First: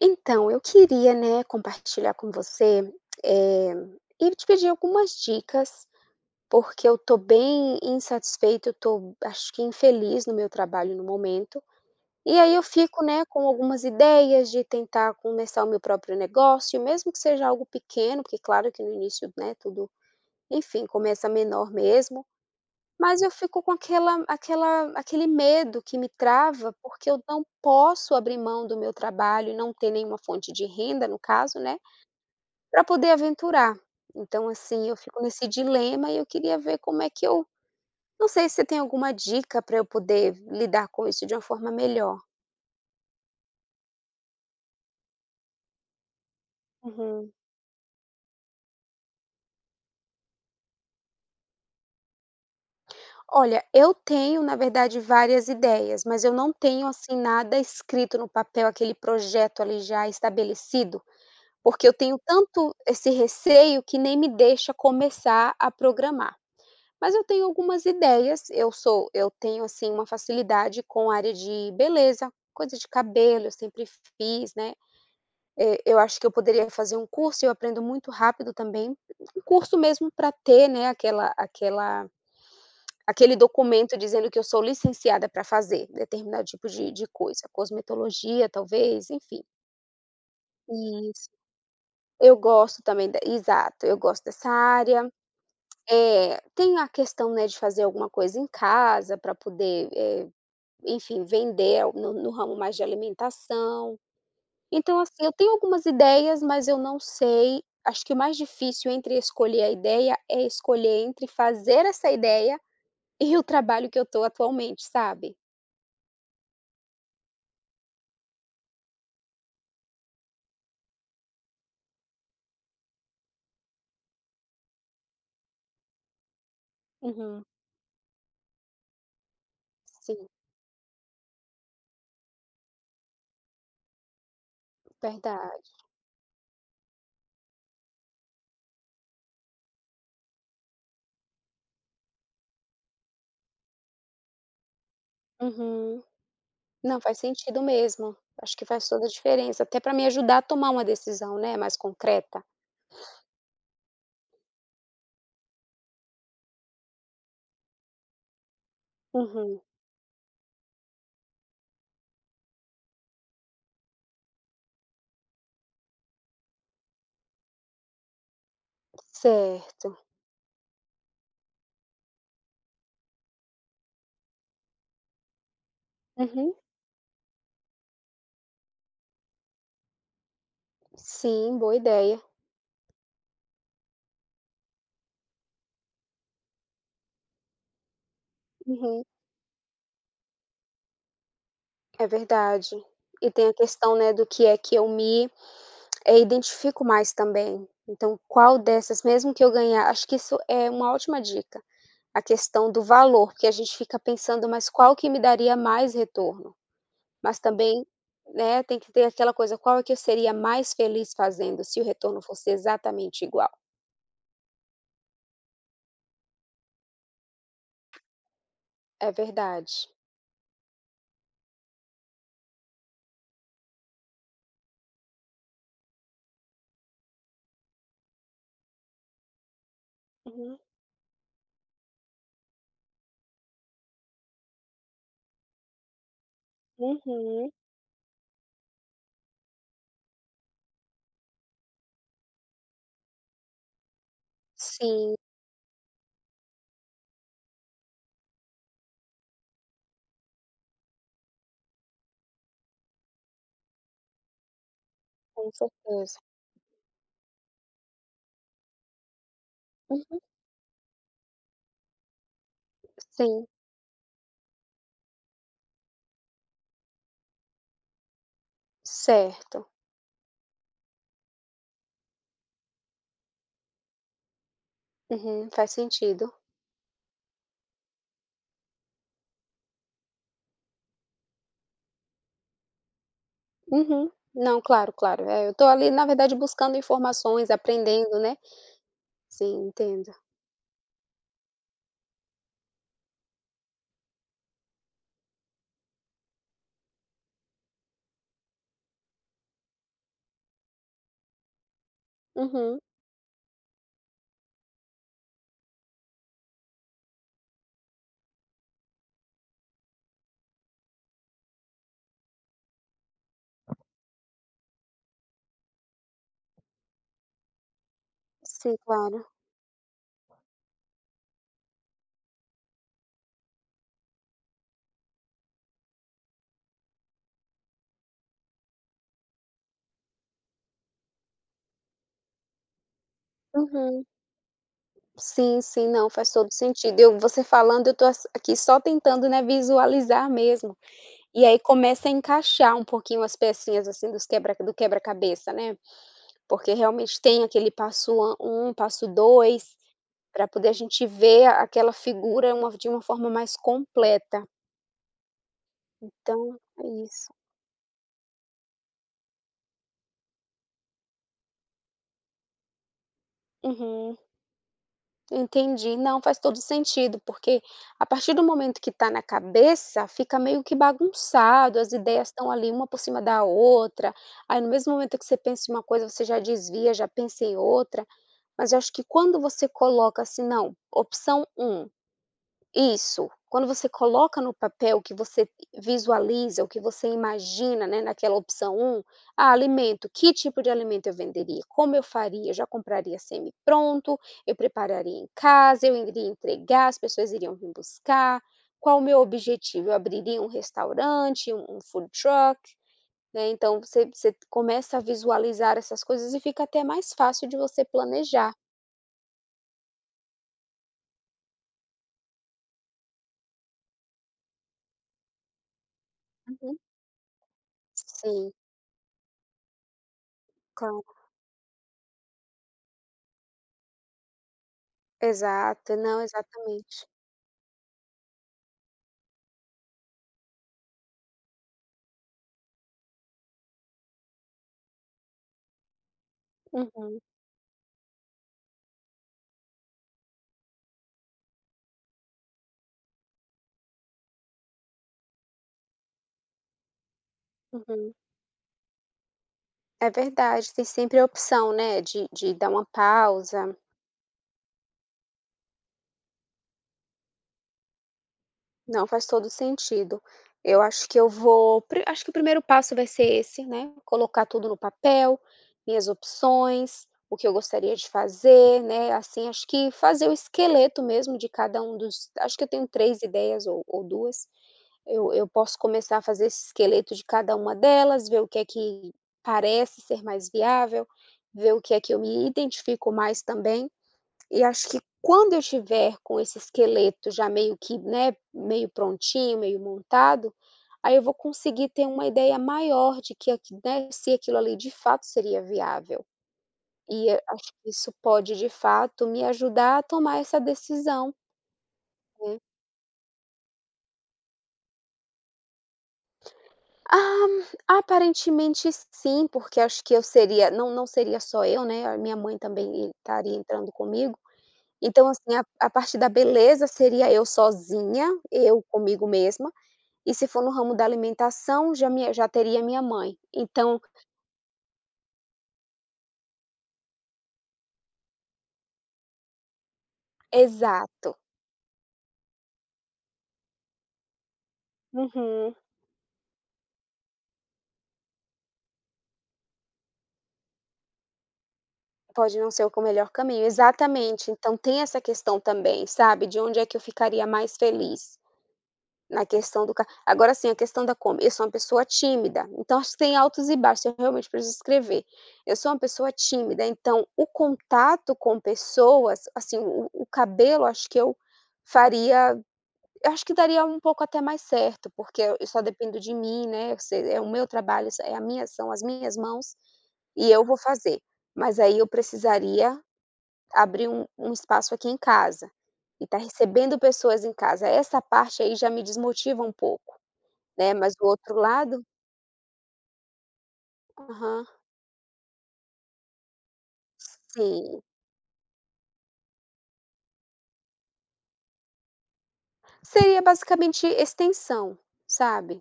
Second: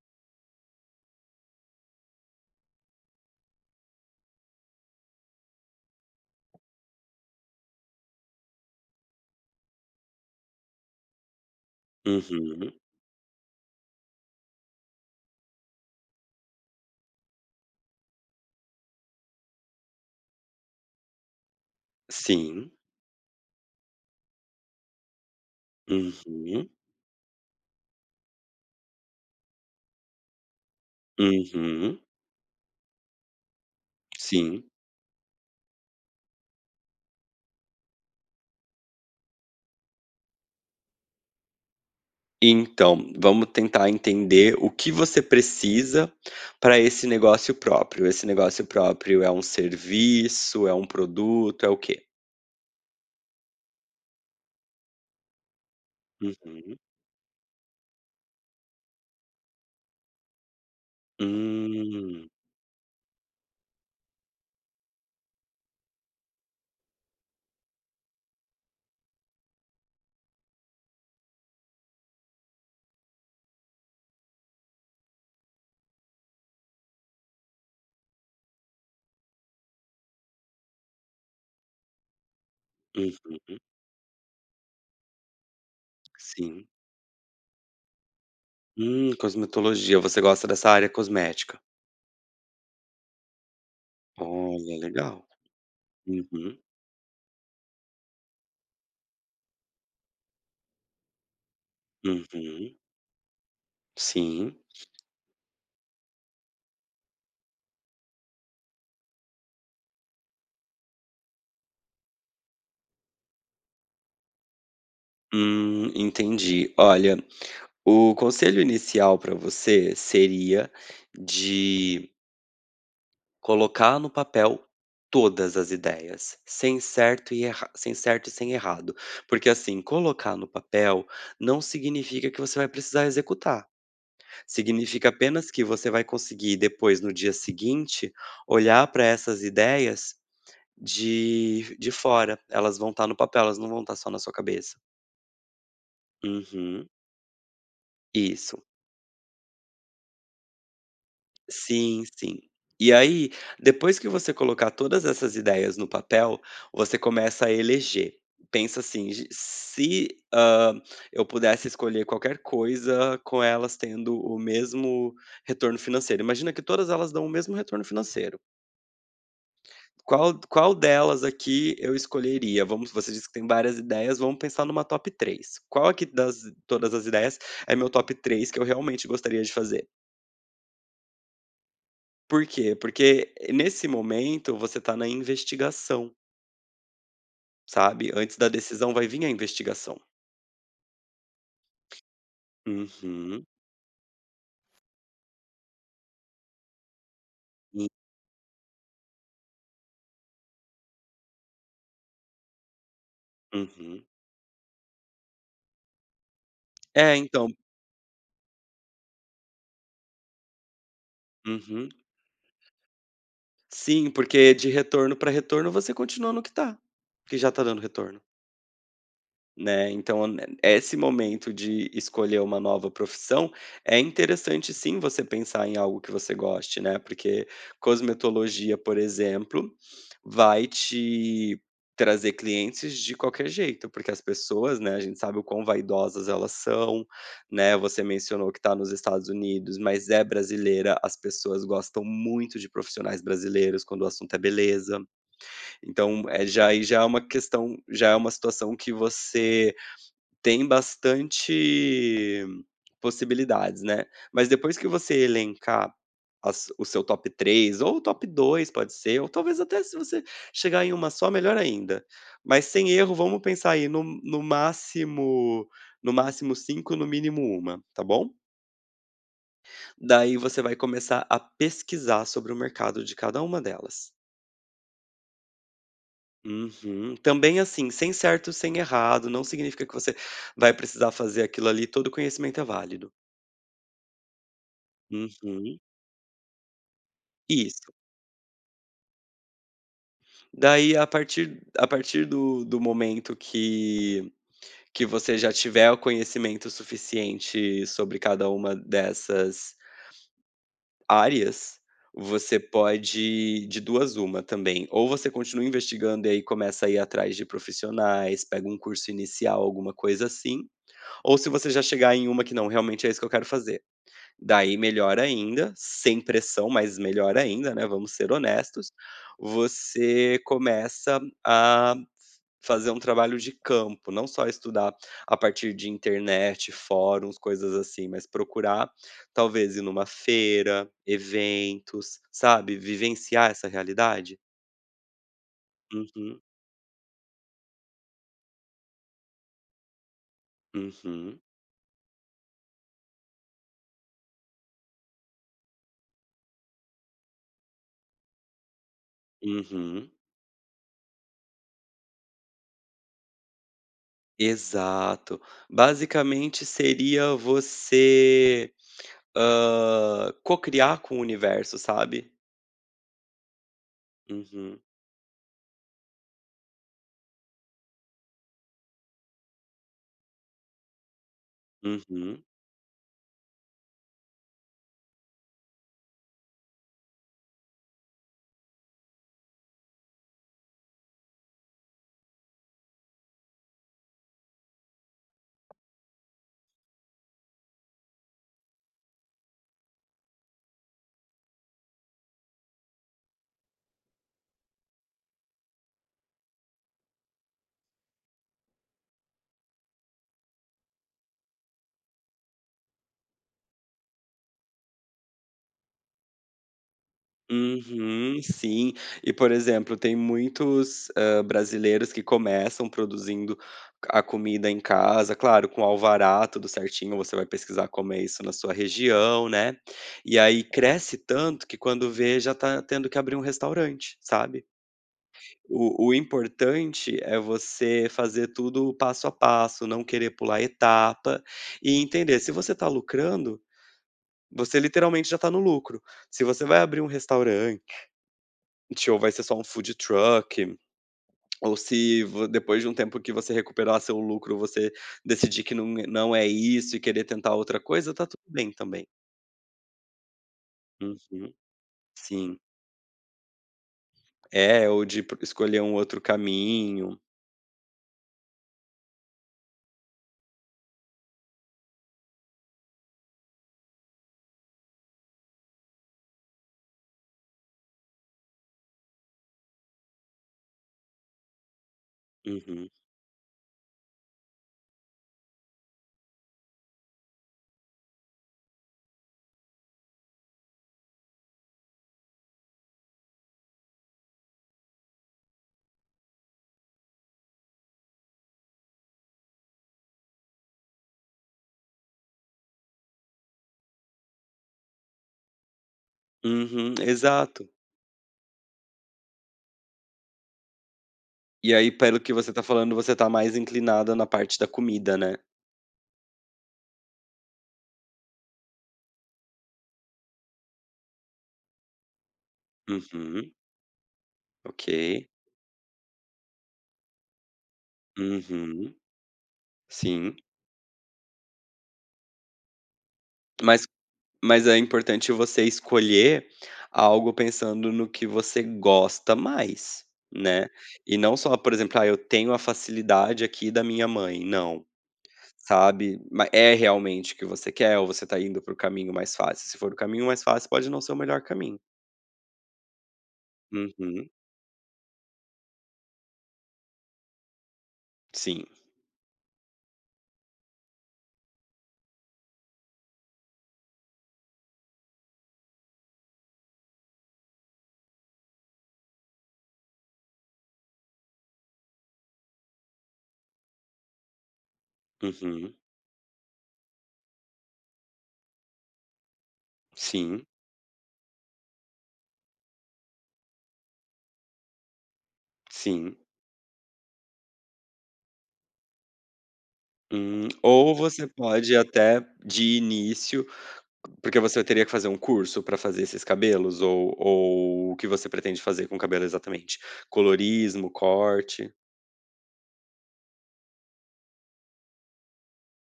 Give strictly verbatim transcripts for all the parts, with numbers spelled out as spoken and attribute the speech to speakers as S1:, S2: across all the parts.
S1: Então, eu queria, né, compartilhar com você, eh, e te pedir algumas dicas, porque eu tô bem insatisfeita, eu tô, acho que infeliz no meu trabalho no momento. E aí eu
S2: Uhum.
S1: fico, né, com algumas ideias de tentar começar o meu próprio negócio, mesmo que seja algo pequeno, porque claro que no início, né, tudo, enfim, começa menor mesmo.
S2: Sim.
S1: Mas eu fico com aquela aquela aquele medo que me
S2: Uhum.
S1: trava, porque eu não posso abrir mão do meu trabalho e não ter nenhuma fonte de renda, no caso, né,
S2: Uhum.
S1: para poder aventurar. Então,
S2: Sim.
S1: assim, eu fico nesse dilema e eu queria ver como é que eu não sei se você tem alguma dica para eu poder lidar com isso de uma forma melhor.
S2: Então, vamos tentar entender o que você precisa para esse
S1: Uhum.
S2: negócio próprio. Esse negócio próprio é um serviço, é um produto, é o quê?
S1: Olha, eu tenho, na verdade, várias ideias, mas eu não
S2: Uhum.
S1: tenho, assim, nada escrito no papel, aquele projeto ali já estabelecido. Porque eu tenho
S2: Hum.
S1: tanto esse receio que nem me deixa começar a programar. Mas eu tenho algumas ideias, eu sou eu tenho, assim, uma facilidade com a área de beleza, coisa de cabelo, eu sempre fiz, né. Eh, eu acho que eu poderia fazer um curso, eu aprendo muito rápido também, um curso mesmo para ter, né, aquela aquela
S2: Hum,
S1: aquele documento dizendo que eu sou licenciada para fazer determinado tipo
S2: sim.
S1: de de coisa, cosmetologia talvez,
S2: Hum,
S1: enfim.
S2: cosmetologia. Você gosta dessa área
S1: Isso.
S2: cosmética?
S1: Eu gosto também da exato, eu gosto dessa
S2: Olha,
S1: área.
S2: legal.
S1: Eh,
S2: Uhum.
S1: tem a questão, né, de fazer alguma coisa em casa para poder, eh, enfim, vender al no no ramo mais
S2: Uhum.
S1: de alimentação.
S2: Sim.
S1: Então, assim, eu tenho algumas ideias, mas eu não sei acho que o mais difícil entre escolher a ideia é escolher entre fazer essa ideia e o trabalho que eu tô atualmente, sabe?
S2: Hum, entendi. Olha, o conselho inicial para você seria de colocar no papel todas as ideias, sem certo
S1: Uhum.
S2: e erra sem certo e sem errado. Porque, assim,
S1: Sim,
S2: colocar no papel não significa que você vai precisar executar. Significa apenas que
S1: verdade.
S2: você vai conseguir depois, no dia seguinte, olhar para essas ideias de de fora. Elas vão estar no papel, elas não vão estar só na sua cabeça.
S1: Uhum.
S2: Uhum.
S1: Não, faz sentido mesmo.
S2: Isso.
S1: Acho que faz toda a diferença, até para me ajudar a tomar uma decisão, né, mais
S2: Sim, sim.
S1: concreta.
S2: E aí, depois que você colocar todas essas ideias no papel, você começa a eleger. Pensa assim: "Ge
S1: Uhum,
S2: se, hã, eu pudesse escolher qualquer coisa com elas tendo o mesmo retorno financeiro", imagina que todas elas dão o mesmo retorno financeiro.
S1: certo.
S2: Qual qual delas aqui eu escolheria? Vamos Você disse que tem várias ideias, vamos pensar numa top três. Qual aqui das
S1: Uhum,
S2: todas as ideias é meu top três que eu realmente gostaria de fazer?
S1: sim, boa ideia.
S2: Por quê? Porque eh, nesse momento você tá na investigação, sabe, antes da decisão
S1: Uhum,
S2: vai vir a investigação.
S1: é verdade. E
S2: Uhum,
S1: tem a questão, né, do que é que eu me, eh, identifico mais também.
S2: hum,
S1: Então, qual dessas mesmo que eu ganhar acho que isso é uma ótima dica, a questão do valor, porque a gente fica
S2: uhum.
S1: pensando: "Mas qual que me daria mais retorno?"
S2: É,
S1: Mas
S2: então
S1: também, né, tem que ter aquela coisa, qual é que eu seria mais feliz fazendo se o
S2: uhum.
S1: retorno fosse exatamente igual?
S2: Sim, porque de retorno para retorno você continua no que tá, que já tá dando retorno.
S1: É verdade.
S2: Né, então ne esse momento de escolher uma nova profissão, é interessante sim você pensar em algo que você goste, né, porque cosmetologia, por exemplo,
S1: Uhum,
S2: vai te trazer clientes de qualquer jeito, porque as pessoas, né, a gente sabe o quão vaidosas elas são,
S1: uhum.
S2: né, você mencionou que está nos Estados Unidos, mas é brasileira, as pessoas gostam muito de profissionais brasileiros quando o assunto é beleza.
S1: Sim,
S2: Então, é já aí já é uma questão já é uma situação que você tem bastante possibilidades, né. Mas depois que você
S1: com
S2: elencar
S1: certeza.
S2: as o seu top três ou o top dois pode ser, ou talvez até se
S1: Uhum.
S2: você chegar em uma só, melhor ainda. Mas sem erro, vamos
S1: Sim,
S2: pensar aí no no máximo no máximo cinco, no mínimo uma, tá bom?
S1: certo.
S2: Daí você vai começar a pesquisar sobre o mercado de cada uma delas.
S1: Uhum, faz sentido.
S2: Uhum. Também, assim, sem certo, sem errado, não significa que você vai precisar fazer aquilo ali, todo conhecimento é válido.
S1: Uhum. Não, claro, claro. É, eu tô
S2: Uhum.
S1: ali, na verdade, buscando informações,
S2: Isso.
S1: aprendendo, né. Sim, entendo.
S2: Daí a partir a partir do do momento que que você já tiver o conhecimento suficiente sobre cada uma dessas áreas, você
S1: Uhum.
S2: pode de duas uma também, ou você continua investigando e aí começa a ir atrás de profissionais, pega um curso inicial, alguma coisa assim, ou se você já chegar em uma que: "Não, realmente é isso que eu quero fazer". Daí melhor ainda, sem pressão, mas melhor ainda, né, vamos ser
S1: Sim,
S2: honestos,
S1: claro.
S2: você começa a fazer um trabalho de campo, não só estudar a partir de internet, fóruns, coisas assim, mas procurar talvez ir numa feira, eventos, sabe, vivenciar essa
S1: Uhum.
S2: realidade.
S1: Sim, sim, não, faz
S2: Uhum,
S1: todo sentido. Eu você falando, eu tô ass aqui só tentando, né, visualizar mesmo.
S2: uhum,
S1: E aí começa a encaixar um pouquinho as pecinhas, assim, dos quebra do quebra-cabeça, né, porque realmente tem aquele passo a um, passo dois
S2: uhum.
S1: para poder a gente ver a- aquela figura uma de uma forma mais completa.
S2: Exato.
S1: Então
S2: Basicamente
S1: é isso.
S2: seria você, hã, cocriar com o universo, sabe.
S1: Uhum,
S2: Uhum,
S1: entendi. Não, faz todo sentido, porque a partir do momento que está na cabeça, fica meio que bagunçado, as ideias
S2: uhum,
S1: estão ali uma por cima da outra, aí no mesmo momento que você pensa em uma coisa, você já desvia, já pensa em outra. Mas eu acho que quando você coloca assim: "Não, opção um isso", quando você coloca no papel o que você visualiza, o que você imagina, né, naquela opção um ah, alimento, que tipo de alimento eu venderia? Como eu faria? Eu já compraria semi-pronto? Eu prepararia em casa? Eu iria entregar? As pessoas iriam vir buscar? Qual o meu objetivo? Eu abriria um restaurante, um um food truck, né, então você você começa a visualizar essas coisas e fica até mais fácil de você
S2: uhum,
S1: planejar.
S2: sim. E, por exemplo, tem muitos, hã, brasileiros que começam produzindo a comida em casa, claro, com alvará, tudo certinho, você vai pesquisar como é isso
S1: Sim,
S2: na sua região, né. E aí
S1: claro.
S2: cresce tanto que quando vê já tá tendo que abrir um restaurante, sabe.
S1: Exato.
S2: O o
S1: Não, exatamente.
S2: importante é você fazer tudo passo a passo, não querer pular etapa e entender, se você está lucrando, você literalmente já está no lucro. Se você vai abrir um
S1: Uhum,
S2: restaurante ou vai ser só um food truck, ou se vo depois de um tempo que você recuperar seu lucro, você decidir que não não é isso e querer tentar outra coisa,
S1: uhum.
S2: tá tudo bem também.
S1: É verdade, tem sempre a
S2: Uhum,
S1: opção, né, de de
S2: sim.
S1: dar uma pausa.
S2: É, ou de pro escolher um outro caminho.
S1: Não, faz todo sentido. Eu acho que eu vou pri acho que o primeiro passo vai ser esse, né, colocar tudo no papel, minhas opções, o que eu gostaria de fazer, né, assim, acho que fazer o esqueleto mesmo de cada um dos acho que eu tenho
S2: Uhum.
S1: três ideias ou ou duas. Eu eu posso começar a fazer esse esqueleto de cada uma delas, ver o que é que parece ser mais viável, ver o que é que eu me identifico mais também. E acho que quando eu estiver com esse esqueleto já meio que, né, meio prontinho, meio montado, aí eu vou conseguir ter uma ideia maior de que aqui né, se aquilo ali de fato seria viável.
S2: Uhum,
S1: E eu
S2: exato.
S1: acho que isso pode de fato me ajudar a tomar essa decisão,
S2: E aí, pelo que você
S1: né,
S2: tá falando, você tá mais inclinada na parte da comida, né?
S1: ah, aparentemente sim, porque acho que eu seria não não seria só eu, né, a minha mãe também
S2: Uhum,
S1: estaria entrando comigo. Então,
S2: ok.
S1: assim, a a parte da beleza seria eu sozinha, eu
S2: Uhum,
S1: comigo mesma, e
S2: sim.
S1: se for no ramo da alimentação, já minha já teria minha mãe.
S2: Mas
S1: Então
S2: mas é importante você escolher algo pensando no que você gosta mais, né? E
S1: exato.
S2: não só, por exemplo: "Ah, eu tenho a facilidade aqui da minha mãe", não,
S1: Uhum.
S2: sabe? Ma É realmente o que você quer ou você tá indo para o caminho mais fácil? Se for o caminho mais fácil, pode não ser o melhor caminho.
S1: Pode não ser o melhor caminho,
S2: Uhum,
S1: exatamente. Então tem essa questão também, sabe, de onde é que eu ficaria mais feliz.
S2: sim.
S1: Na questão do ca agora sim a questão da como eu sou uma pessoa tímida, então acho que tem altos e baixos, eu realmente preciso escrever. Eu sou uma pessoa tímida, então o contato com pessoas, assim, o o cabelo acho que eu faria eu acho que daria um pouco até mais certo, porque eu eu
S2: Uhum,
S1: só dependo de mim, né, se é o meu trabalho, isso é a minha são as minhas mãos,
S2: sim,
S1: e eu vou fazer. Mas aí eu precisaria abrir um um espaço aqui em casa,
S2: sim.
S1: e tá recebendo pessoas em casa, essa parte aí já me desmotiva um pouco.
S2: Hum,
S1: Né,
S2: ou
S1: mas
S2: você
S1: o outro
S2: pode
S1: lado
S2: até de início porque você
S1: aham.
S2: teria que fazer um curso para fazer esses cabelos ou ou o
S1: Sim.
S2: que você pretende fazer com o cabelo exatamente? Colorismo, corte?
S1: Seria basicamente extensão, sabe.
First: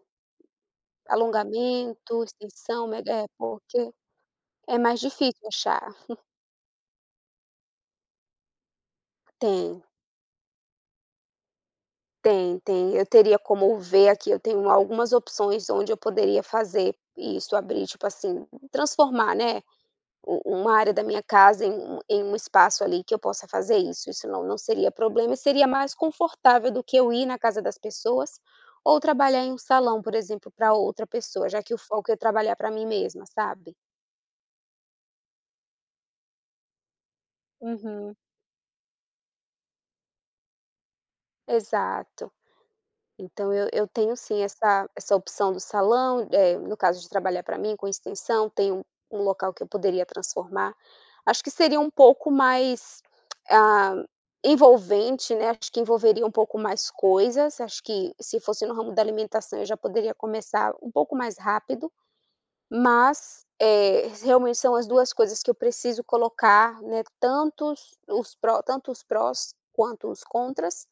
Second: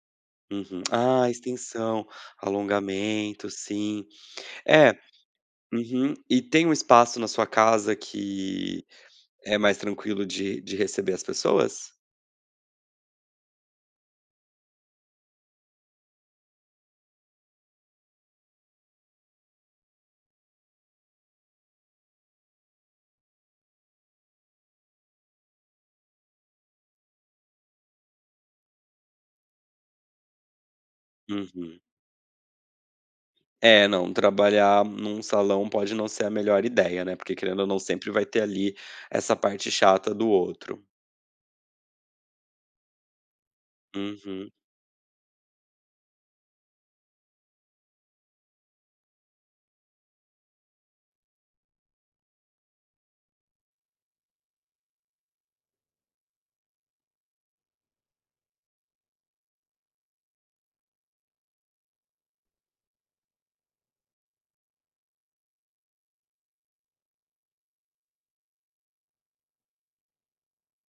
S2: Uhum. Ah, extensão,
S1: Alongamento, extensão, mega é,
S2: alongamento,
S1: porque
S2: sim.
S1: é
S2: É,
S1: mais difícil achar.
S2: uhum. E tem um espaço na sua casa que é mais
S1: Tem,
S2: tranquilo de de receber as pessoas?
S1: tem, tem. Eu teria como ver aqui, eu tenho algumas opções onde eu poderia fazer isso, abrir, tipo assim, transformar, né, u uma área da minha casa em um em um espaço ali que eu possa fazer isso, isso não não seria problema e seria mais confortável do que eu ir na casa das pessoas ou trabalhar em um salão, por exemplo, para outra pessoa, já que o
S2: Uhum.
S1: foco é trabalhar para mim mesma, sabe?
S2: É, não, trabalhar num salão pode não ser a melhor ideia, né, porque querendo ou não sempre
S1: Uhum.
S2: vai ter ali essa parte chata do outro.
S1: Exato. Então eu eu tenho sim
S2: Uhum,
S1: essa essa opção do salão, eh, no caso de trabalhar para mim com extensão, tem um um local que eu poderia transformar. Acho que seria um pouco mais, ah, envolvente, né, acho que envolveria um pouco mais coisas, acho que se fosse no ramo da alimentação eu já poderia começar um pouco mais rápido, mas, eh, realmente são as duas coisas que eu preciso colocar, né, tantos os os pró tanto os prós quanto os contras,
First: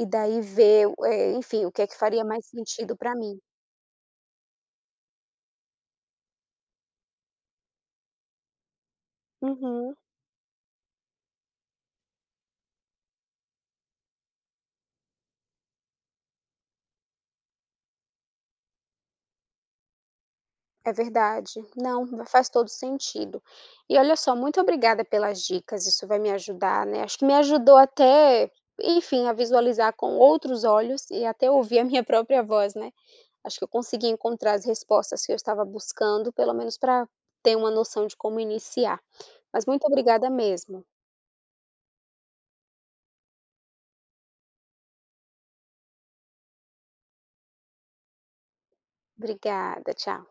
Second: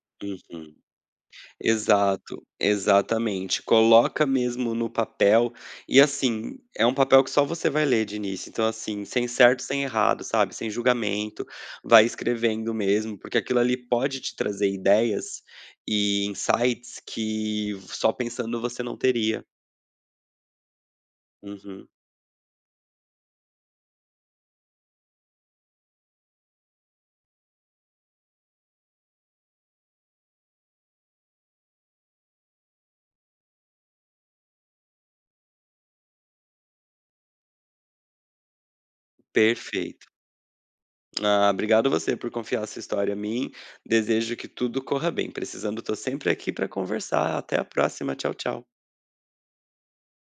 S1: e daí
S2: uhum.
S1: ver, eh, enfim, o que é que faria
S2: Exato,
S1: mais sentido para mim.
S2: exatamente. Coloca mesmo no papel e, assim, é um papel que só você vai ler de início, então, assim, sem certo, sem
S1: Uhum,
S2: errado, sabe, sem julgamento, vai escrevendo mesmo, porque aquilo ali pode te trazer ideias e insights que só pensando você não teria.
S1: é verdade.
S2: Uhum.
S1: Não, va- faz todo sentido. E olha só, muito obrigada pelas dicas, isso vai me ajudar, né, acho que me ajudou até, enfim, a visualizar com outros olhos e até ouvir a minha própria voz, né. Acho que eu consegui encontrar as respostas que eu estava buscando, pelo menos para ter uma noção de como iniciar. Mas muito
S2: Perfeito.
S1: obrigada mesmo.
S2: Ah, obrigado você por confiar essa história a mim. Desejo que tudo corra bem. Precisando, estou sempre aqui para conversar. Até a próxima. Tchau, tchau.
S1: Obrigada, tchau.